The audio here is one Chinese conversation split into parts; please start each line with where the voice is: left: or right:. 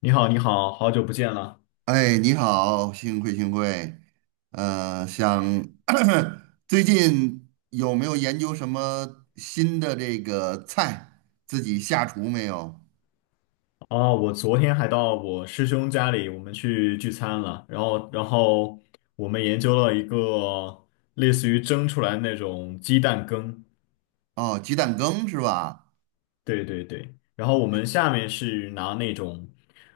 left: 你好，你好，好久不见了
right: 哎，你好，幸会幸会。呃，想 最近有没有研究什么新的这个菜，自己下厨没有？
left: 哦！我昨天还到我师兄家里，我们去聚餐了，然后我们研究了一个类似于蒸出来那种鸡蛋羹，
right: 哦，鸡蛋羹是吧？
left: 对对对，然后我们下面是拿那种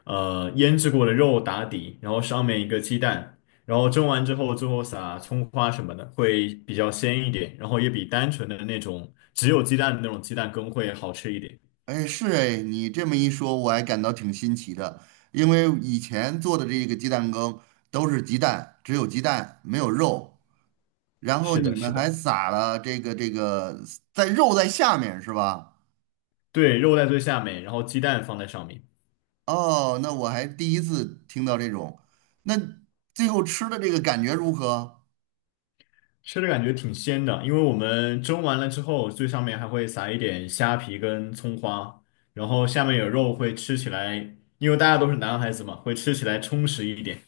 left: 腌制过的肉打底，然后上面一个鸡蛋，然后蒸完之后，最后撒葱花什么的，会比较鲜一点，然后也比单纯的那种只有鸡蛋的那种鸡蛋羹会好吃一点。
right: 哎，是哎，你这么一说，我还感到挺新奇的，因为以前做的这个鸡蛋羹都是鸡蛋，只有鸡蛋没有肉，然后
left: 是
right: 你
left: 的，是
right: 们还
left: 的。
right: 撒了这个在肉在下面是吧？
left: 对，肉在最下面，然后鸡蛋放在上面，
right: 哦，那我还第一次听到这种。那最后吃的这个感觉如何？
left: 吃着感觉挺鲜的。因为我们蒸完了之后，最上面还会撒一点虾皮跟葱花，然后下面有肉，会吃起来，因为大家都是男孩子嘛，会吃起来充实一点。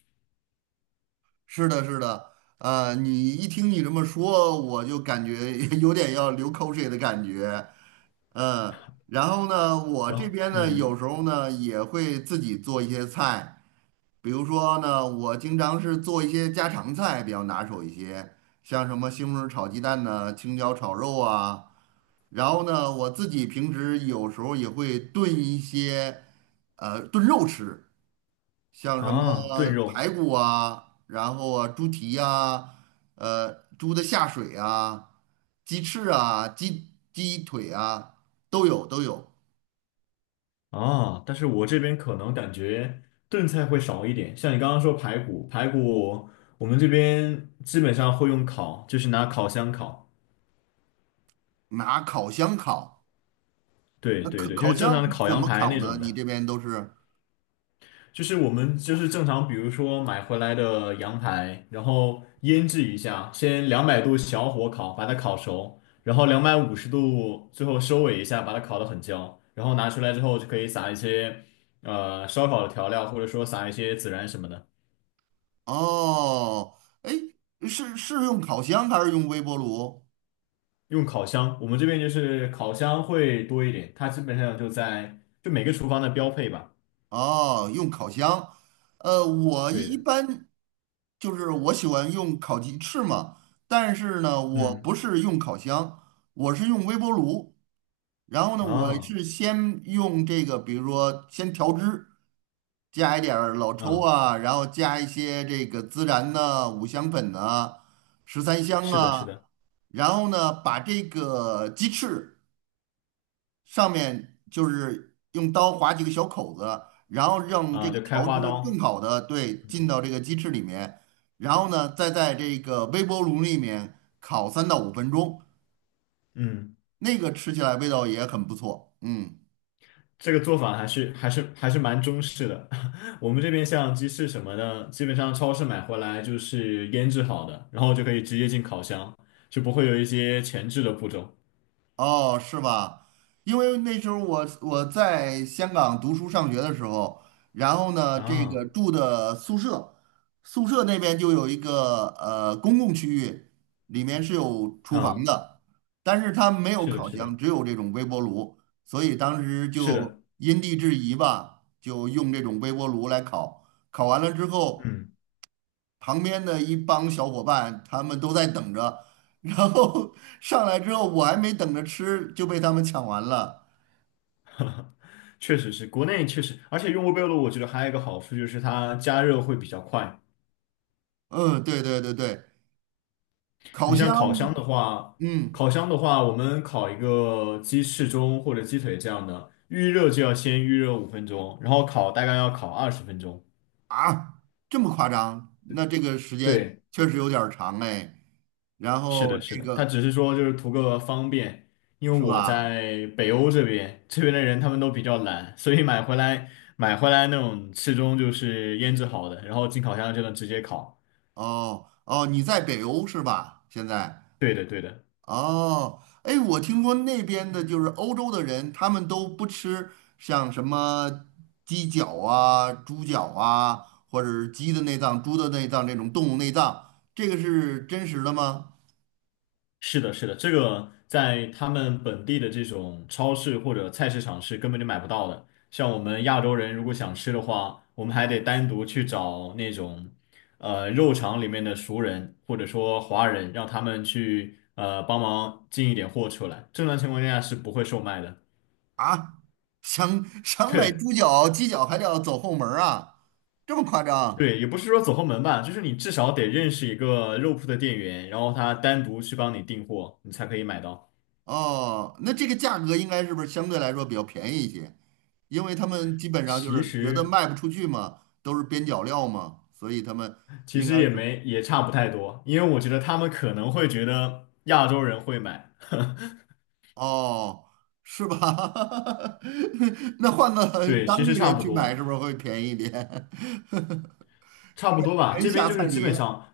right: 是的，是的，你一听你这么说，我就感觉 有点要流口水的感觉。嗯，然后呢，我
left: 然
right: 这
left: 后，
right: 边呢，
left: 嗯，
right: 有时候呢也会自己做一些菜，比如说呢，我经常是做一些家常菜比较拿手一些，像什么西红柿炒鸡蛋呢、青椒炒肉啊。然后呢，我自己平时有时候也会炖一些，炖肉吃，像什么
left: 啊，炖肉
right: 排骨啊，然后啊，猪蹄呀，呃，猪的下水啊，鸡翅啊，鸡腿啊，都有都有，
left: 啊，但是我这边可能感觉炖菜会少一点。像你刚刚说排骨，排骨我们这边基本上会用烤，就是拿烤箱烤。
right: 拿烤箱烤。
left: 对
right: 那
left: 对
right: 烤
left: 对，就
right: 烤
left: 是正常的
right: 箱
left: 烤
right: 怎
left: 羊
right: 么
left: 排
right: 烤
left: 那
right: 呢？
left: 种
right: 你
left: 的。
right: 这边都是？
left: 就是我们就是正常，比如说买回来的羊排，然后腌制一下，先200度小火烤，把它烤熟，然后250度最后收尾一下，把它烤得很焦，然后拿出来之后就可以撒一些烧烤的调料，或者说撒一些孜然什么的。
right: 哦，哎，是是用烤箱还是用微波炉？
left: 用烤箱，我们这边就是烤箱会多一点，它基本上就每个厨房的标配吧。
right: 哦，用烤箱，我
left: 对
right: 一
left: 的，
right: 般就是我喜欢用烤鸡翅嘛，但是呢，我
left: 嗯，
right: 不是用烤箱，我是用微波炉。然后呢，我
left: 啊
right: 是先用这个，比如说先调汁，加一点儿老抽
left: 啊，
right: 啊，然后加一些这个孜然呐、五香粉呐、十三香
left: 是的，是
right: 啊，
left: 的
right: 然后呢，把这个鸡翅。上面就是用刀划几个小口子，然后让这
left: 啊，
right: 个
left: 就开
right: 调
left: 花
right: 汁更
left: 刀，
right: 好的对进
left: 嗯
right: 到这个鸡翅里面，然后呢，再在这个微波炉里面烤三到五分钟，
left: 嗯。
right: 那个吃起来味道也很不错。嗯，
left: 这个做法还是蛮中式的。我们这边像鸡翅什么的，基本上超市买回来就是腌制好的，然后就可以直接进烤箱，就不会有一些前置的步骤。
right: 哦，是吧？因为那时候我在香港读书上学的时候，然后呢，这个
left: 啊
right: 住的宿舍，宿舍那边就有一个公共区域，里面是有厨房
left: 啊，
right: 的，但是它没有
left: 是的，
right: 烤
left: 是
right: 箱，
left: 的，
right: 只有这种微波炉，所以当时
left: 是
right: 就
left: 的，
right: 因地制宜吧，就用这种微波炉来烤。烤完了之后，
left: 嗯，
right: 旁边的一帮小伙伴，他们都在等着，然后 上来之后，我还没等着吃就被他们抢完了。
left: 确实是，国内确实，而且用微波炉，我觉得还有一个好处就是它加热会比较快。
right: 嗯，对对对对，烤
left: 你
right: 箱，
left: 像烤箱的话，
right: 嗯
left: 我们烤一个鸡翅中或者鸡腿这样的，预热就要先预热5分钟，然后烤大概要烤20分钟。
right: 啊，这么夸张？那这个时间
left: 对，
right: 确实有点儿长哎。然
left: 是
right: 后
left: 的，是
right: 这
left: 的，他
right: 个
left: 只是说就是图个方便，因为
right: 是
left: 我
right: 吧？
left: 在北欧这边，这边的人他们都比较懒，所以买回来那种翅中就是腌制好的，然后进烤箱就能直接烤。
right: 哦哦，你在北欧是吧？现在。
left: 对的，对的。
right: 哦，哎，我听说那边的就是欧洲的人，他们都不吃像什么鸡脚啊、猪脚啊，或者是鸡的内脏、猪的内脏这种动物内脏，这个是真实的吗？
left: 是的，是的，这个在他们本地的这种超市或者菜市场是根本就买不到的。像我们亚洲人如果想吃的话，我们还得单独去找那种肉场里面的熟人或者说华人，让他们去帮忙进一点货出来。正常情况下是不会售卖的。
right: 啊，想 想买
left: 对
right: 猪脚、鸡脚还得要走后门儿啊，这么夸张？
left: 对，也不是说走后门吧，就是你至少得认识一个肉铺的店员，然后他单独去帮你订货，你才可以买到。
right: 哦，那这个价格应该是不是相对来说比较便宜一些？因为他们基本上就
left: 其
right: 是觉得
left: 实
right: 卖不出去嘛，都是边角料嘛，所以他们
left: 其
right: 应
left: 实
right: 该是。
left: 也差不太多，因为我觉得他们可能会觉得亚洲人会买，
right: 哦，是吧？那换 个
left: 对，其
right: 当地
left: 实差
right: 人
left: 不
right: 去买，
left: 多，
right: 是不是会便宜一点？
left: 差不多吧。
right: 人
left: 这
right: 下
left: 边就
right: 菜
left: 是基
right: 碟
left: 本上，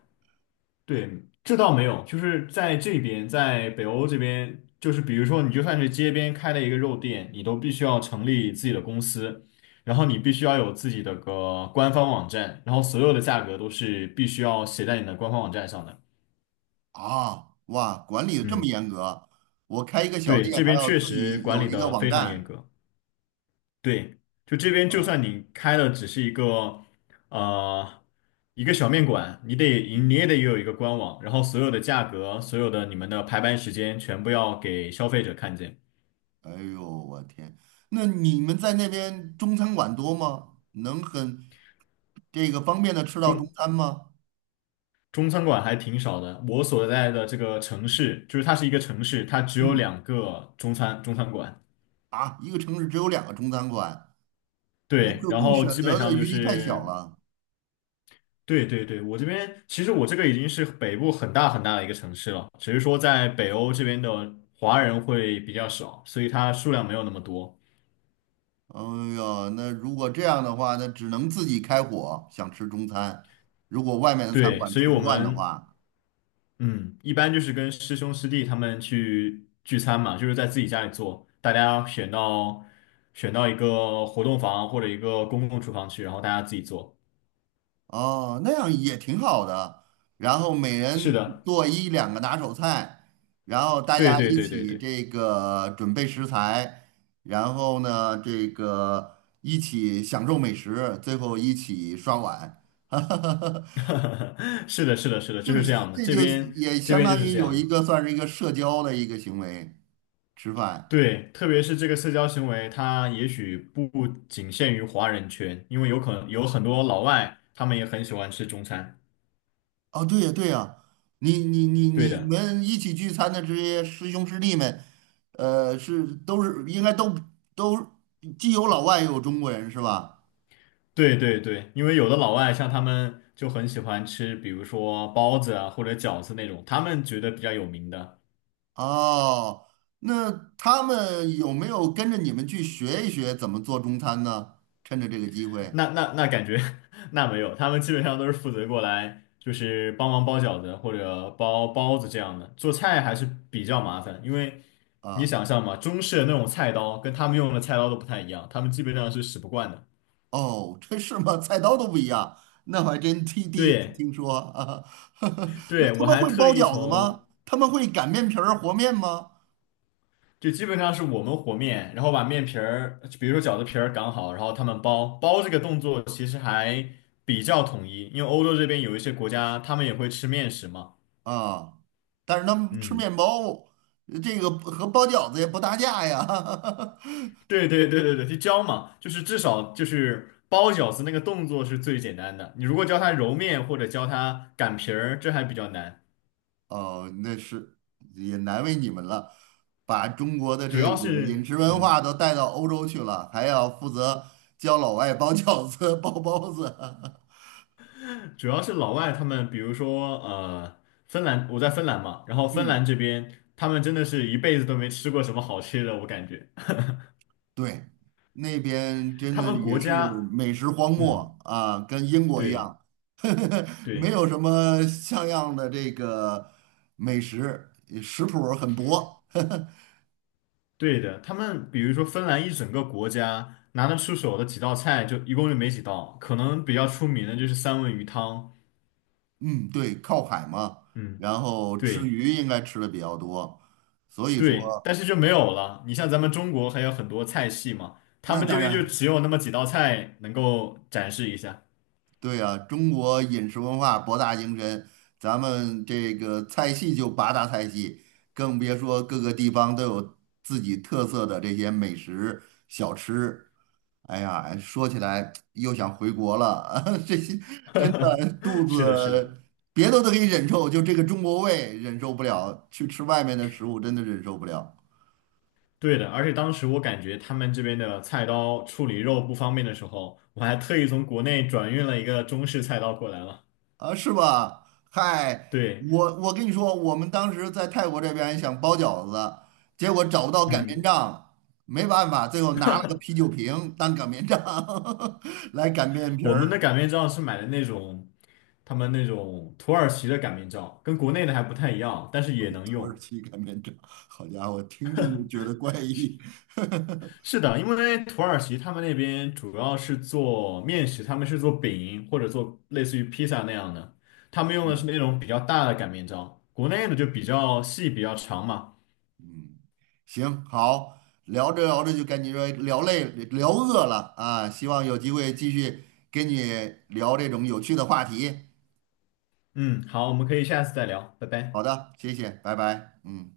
left: 对，这倒没有，就是在这边，在北欧这边，就是比如说你就算是街边开了一个肉店，你都必须要成立自己的公司，然后你必须要有自己的个官方网站，然后所有的价格都是必须要写在你的官方网站上的。
right: 啊，哇，管理的这么
left: 嗯，
right: 严格，我开一个小
left: 对，
right: 店
left: 这
right: 还
left: 边
right: 要
left: 确
right: 自
left: 实
right: 己
left: 管
right: 有
left: 理
right: 一个
left: 的
right: 网
left: 非常严
right: 站
left: 格。对，就这边就算
right: 啊，
left: 你开的只是呃一个小面馆，你也得有一个官网，然后所有的价格、所有的你们的排班时间全部要给消费者看见。
right: 哎呦，我天，那你们在那边中餐馆多吗？能很这个方便的吃到中
left: 中
right: 餐吗？
left: 中餐馆还挺少的，我所在的这个城市，就是它是一个城市，它只有
right: 嗯，
left: 两个中餐馆。
right: 啊，一个城市只有两个中餐馆，那
left: 对，
right: 可
left: 然
right: 供
left: 后
right: 选
left: 基本
right: 择的
left: 上就
right: 余地太小
left: 是。
right: 了。
left: 对对对，我这边其实我这个已经是北部很大很大的一个城市了，只是说在北欧这边的华人会比较少，所以它数量没有那么多。
right: 哎呦，那如果这样的话，那只能自己开火，想吃中餐。如果外面的餐
left: 对，
right: 馆
left: 所以
right: 吃不
left: 我
right: 惯的
left: 们
right: 话，
left: 嗯，一般就是跟师兄师弟他们去聚餐嘛，就是在自己家里做，大家选到一个活动房或者一个公共厨房去，然后大家自己做。
right: 哦，那样也挺好的。然后每
left: 是
right: 人
left: 的，
right: 做一两个拿手菜，然后大
left: 对
right: 家
left: 对
right: 一
left: 对对
right: 起
left: 对，
right: 这个准备食材，然后呢，这个一起享受美食，最后一起刷碗。
left: 是的，是的，是的，
right: 这
left: 就是这样的，
right: 这就也
left: 这
right: 相
left: 边就
right: 当
left: 是
right: 于
left: 这
right: 有
left: 样
right: 一
left: 的。
right: 个算是一个社交的一个行为，吃饭。
left: 对，特别是这个社交行为，它也许不仅限于华人圈，因为有可能有很多老外，他们也很喜欢吃中餐。
right: 哦，对呀，对呀，你你你
left: 对
right: 你
left: 的，
right: 们一起聚餐的这些师兄师弟们，是都是应该都既有老外也有中国人是吧？
left: 对对对，因为有的老外像他们就很喜欢吃，比如说包子啊或者饺子那种，他们觉得比较有名的。
right: 哦，那他们有没有跟着你们去学一学怎么做中餐呢？趁着这个机会
left: 那感觉 那没有，他们基本上都是负责过来就是帮忙包饺子或者包包子这样的，做菜还是比较麻烦，因为你
right: 啊，
left: 想象嘛，中式的那种菜刀跟他们用的菜刀都不太一样，他们基本上是使不惯的。
right: 哦，这是吗？菜刀都不一样，那我还真第一次
left: 对，
right: 听说啊。那
left: 对，
right: 他
left: 我
right: 们
left: 还
right: 会
left: 特
right: 包
left: 意
right: 饺子
left: 从，
right: 吗？他们会擀面皮儿和面吗？
left: 就基本上是我们和面，然后把面皮儿，比如说饺子皮儿擀好，然后他们包这个动作其实还比较统一，因为欧洲这边有一些国家他们也会吃面食嘛。
right: 啊，但是他们吃
left: 嗯，
right: 面包，这个和包饺子也不搭架呀。
left: 对对对对对，就教嘛，就是至少就是包饺子那个动作是最简单的，你如果教他揉面或者教他擀皮儿，这还比较难，
right: 哦，那是也难为你们了，把中国的
left: 主
right: 这
left: 要
right: 个
left: 是
right: 饮食文化
left: 嗯。
right: 都带到欧洲去了，还要负责教老外包饺子、包包子。
left: 主要是老外他们，比如说芬兰，我在芬兰嘛，然后芬
right: 嗯，
left: 兰这边他们真的是一辈子都没吃过什么好吃的，我感觉
right: 对，那边真
left: 他
right: 的
left: 们
right: 也
left: 国
right: 是
left: 家，
right: 美食荒
left: 嗯，
right: 漠啊，跟英国一
left: 对
right: 样，没
left: 对
right: 有什么像样的这个美食，食谱儿很薄。
left: 对的，他们比如说芬兰一整个国家拿得出手的几道菜就一共就没几道，可能比较出名的就是三文鱼汤，
right: 嗯，对，靠海嘛，
left: 嗯，
right: 然后吃
left: 对
right: 鱼应该吃的比较多，所以说
left: 对，但是就没有了。你像咱们中国还有很多菜系嘛，他
right: 那
left: 们这
right: 当
left: 边就
right: 然
left: 只有那么几道菜能够展示一下。
right: 对啊，中国饮食文化博大精深，咱们这个菜系就八大菜系，更别说各个地方都有自己特色的这些美食小吃。哎呀，说起来又想回国了，这些真的肚
left: 是的，是的。
right: 子别的都可以忍受，就这个中国胃忍受不了，去吃外面的食物真的忍受不了。
left: 对的，而且当时我感觉他们这边的菜刀处理肉不方便的时候，我还特意从国内转运了一个中式菜刀过来了。
right: 啊，是吧？嗨，
left: 对，
right: 我跟你说，我们当时在泰国这边想包饺子，结果找不到擀面
left: 嗯，
right: 杖，没办法，最后拿了个啤酒瓶当擀面杖 来擀面皮
left: 我
right: 儿，
left: 们的擀面杖是买的那种他们那种土耳其的擀面杖，跟国内的还不太一样，但是也能
right: 土耳
left: 用。
right: 其擀面杖。好家伙，听听就觉得怪异。
left: 是的，因为土耳其他们那边主要是做面食，他们是做饼或者做类似于披萨那样的，他们用的是
right: 嗯
left: 那种比较大的擀面杖，国内的就比较细比较长嘛。
right: 嗯，行，好，聊着聊着就感觉聊累了，聊饿了啊，希望有机会继续跟你聊这种有趣的话题。
left: 嗯，好，我们可以下次再聊，拜
right: 好
left: 拜。
right: 的，谢谢，拜拜，嗯。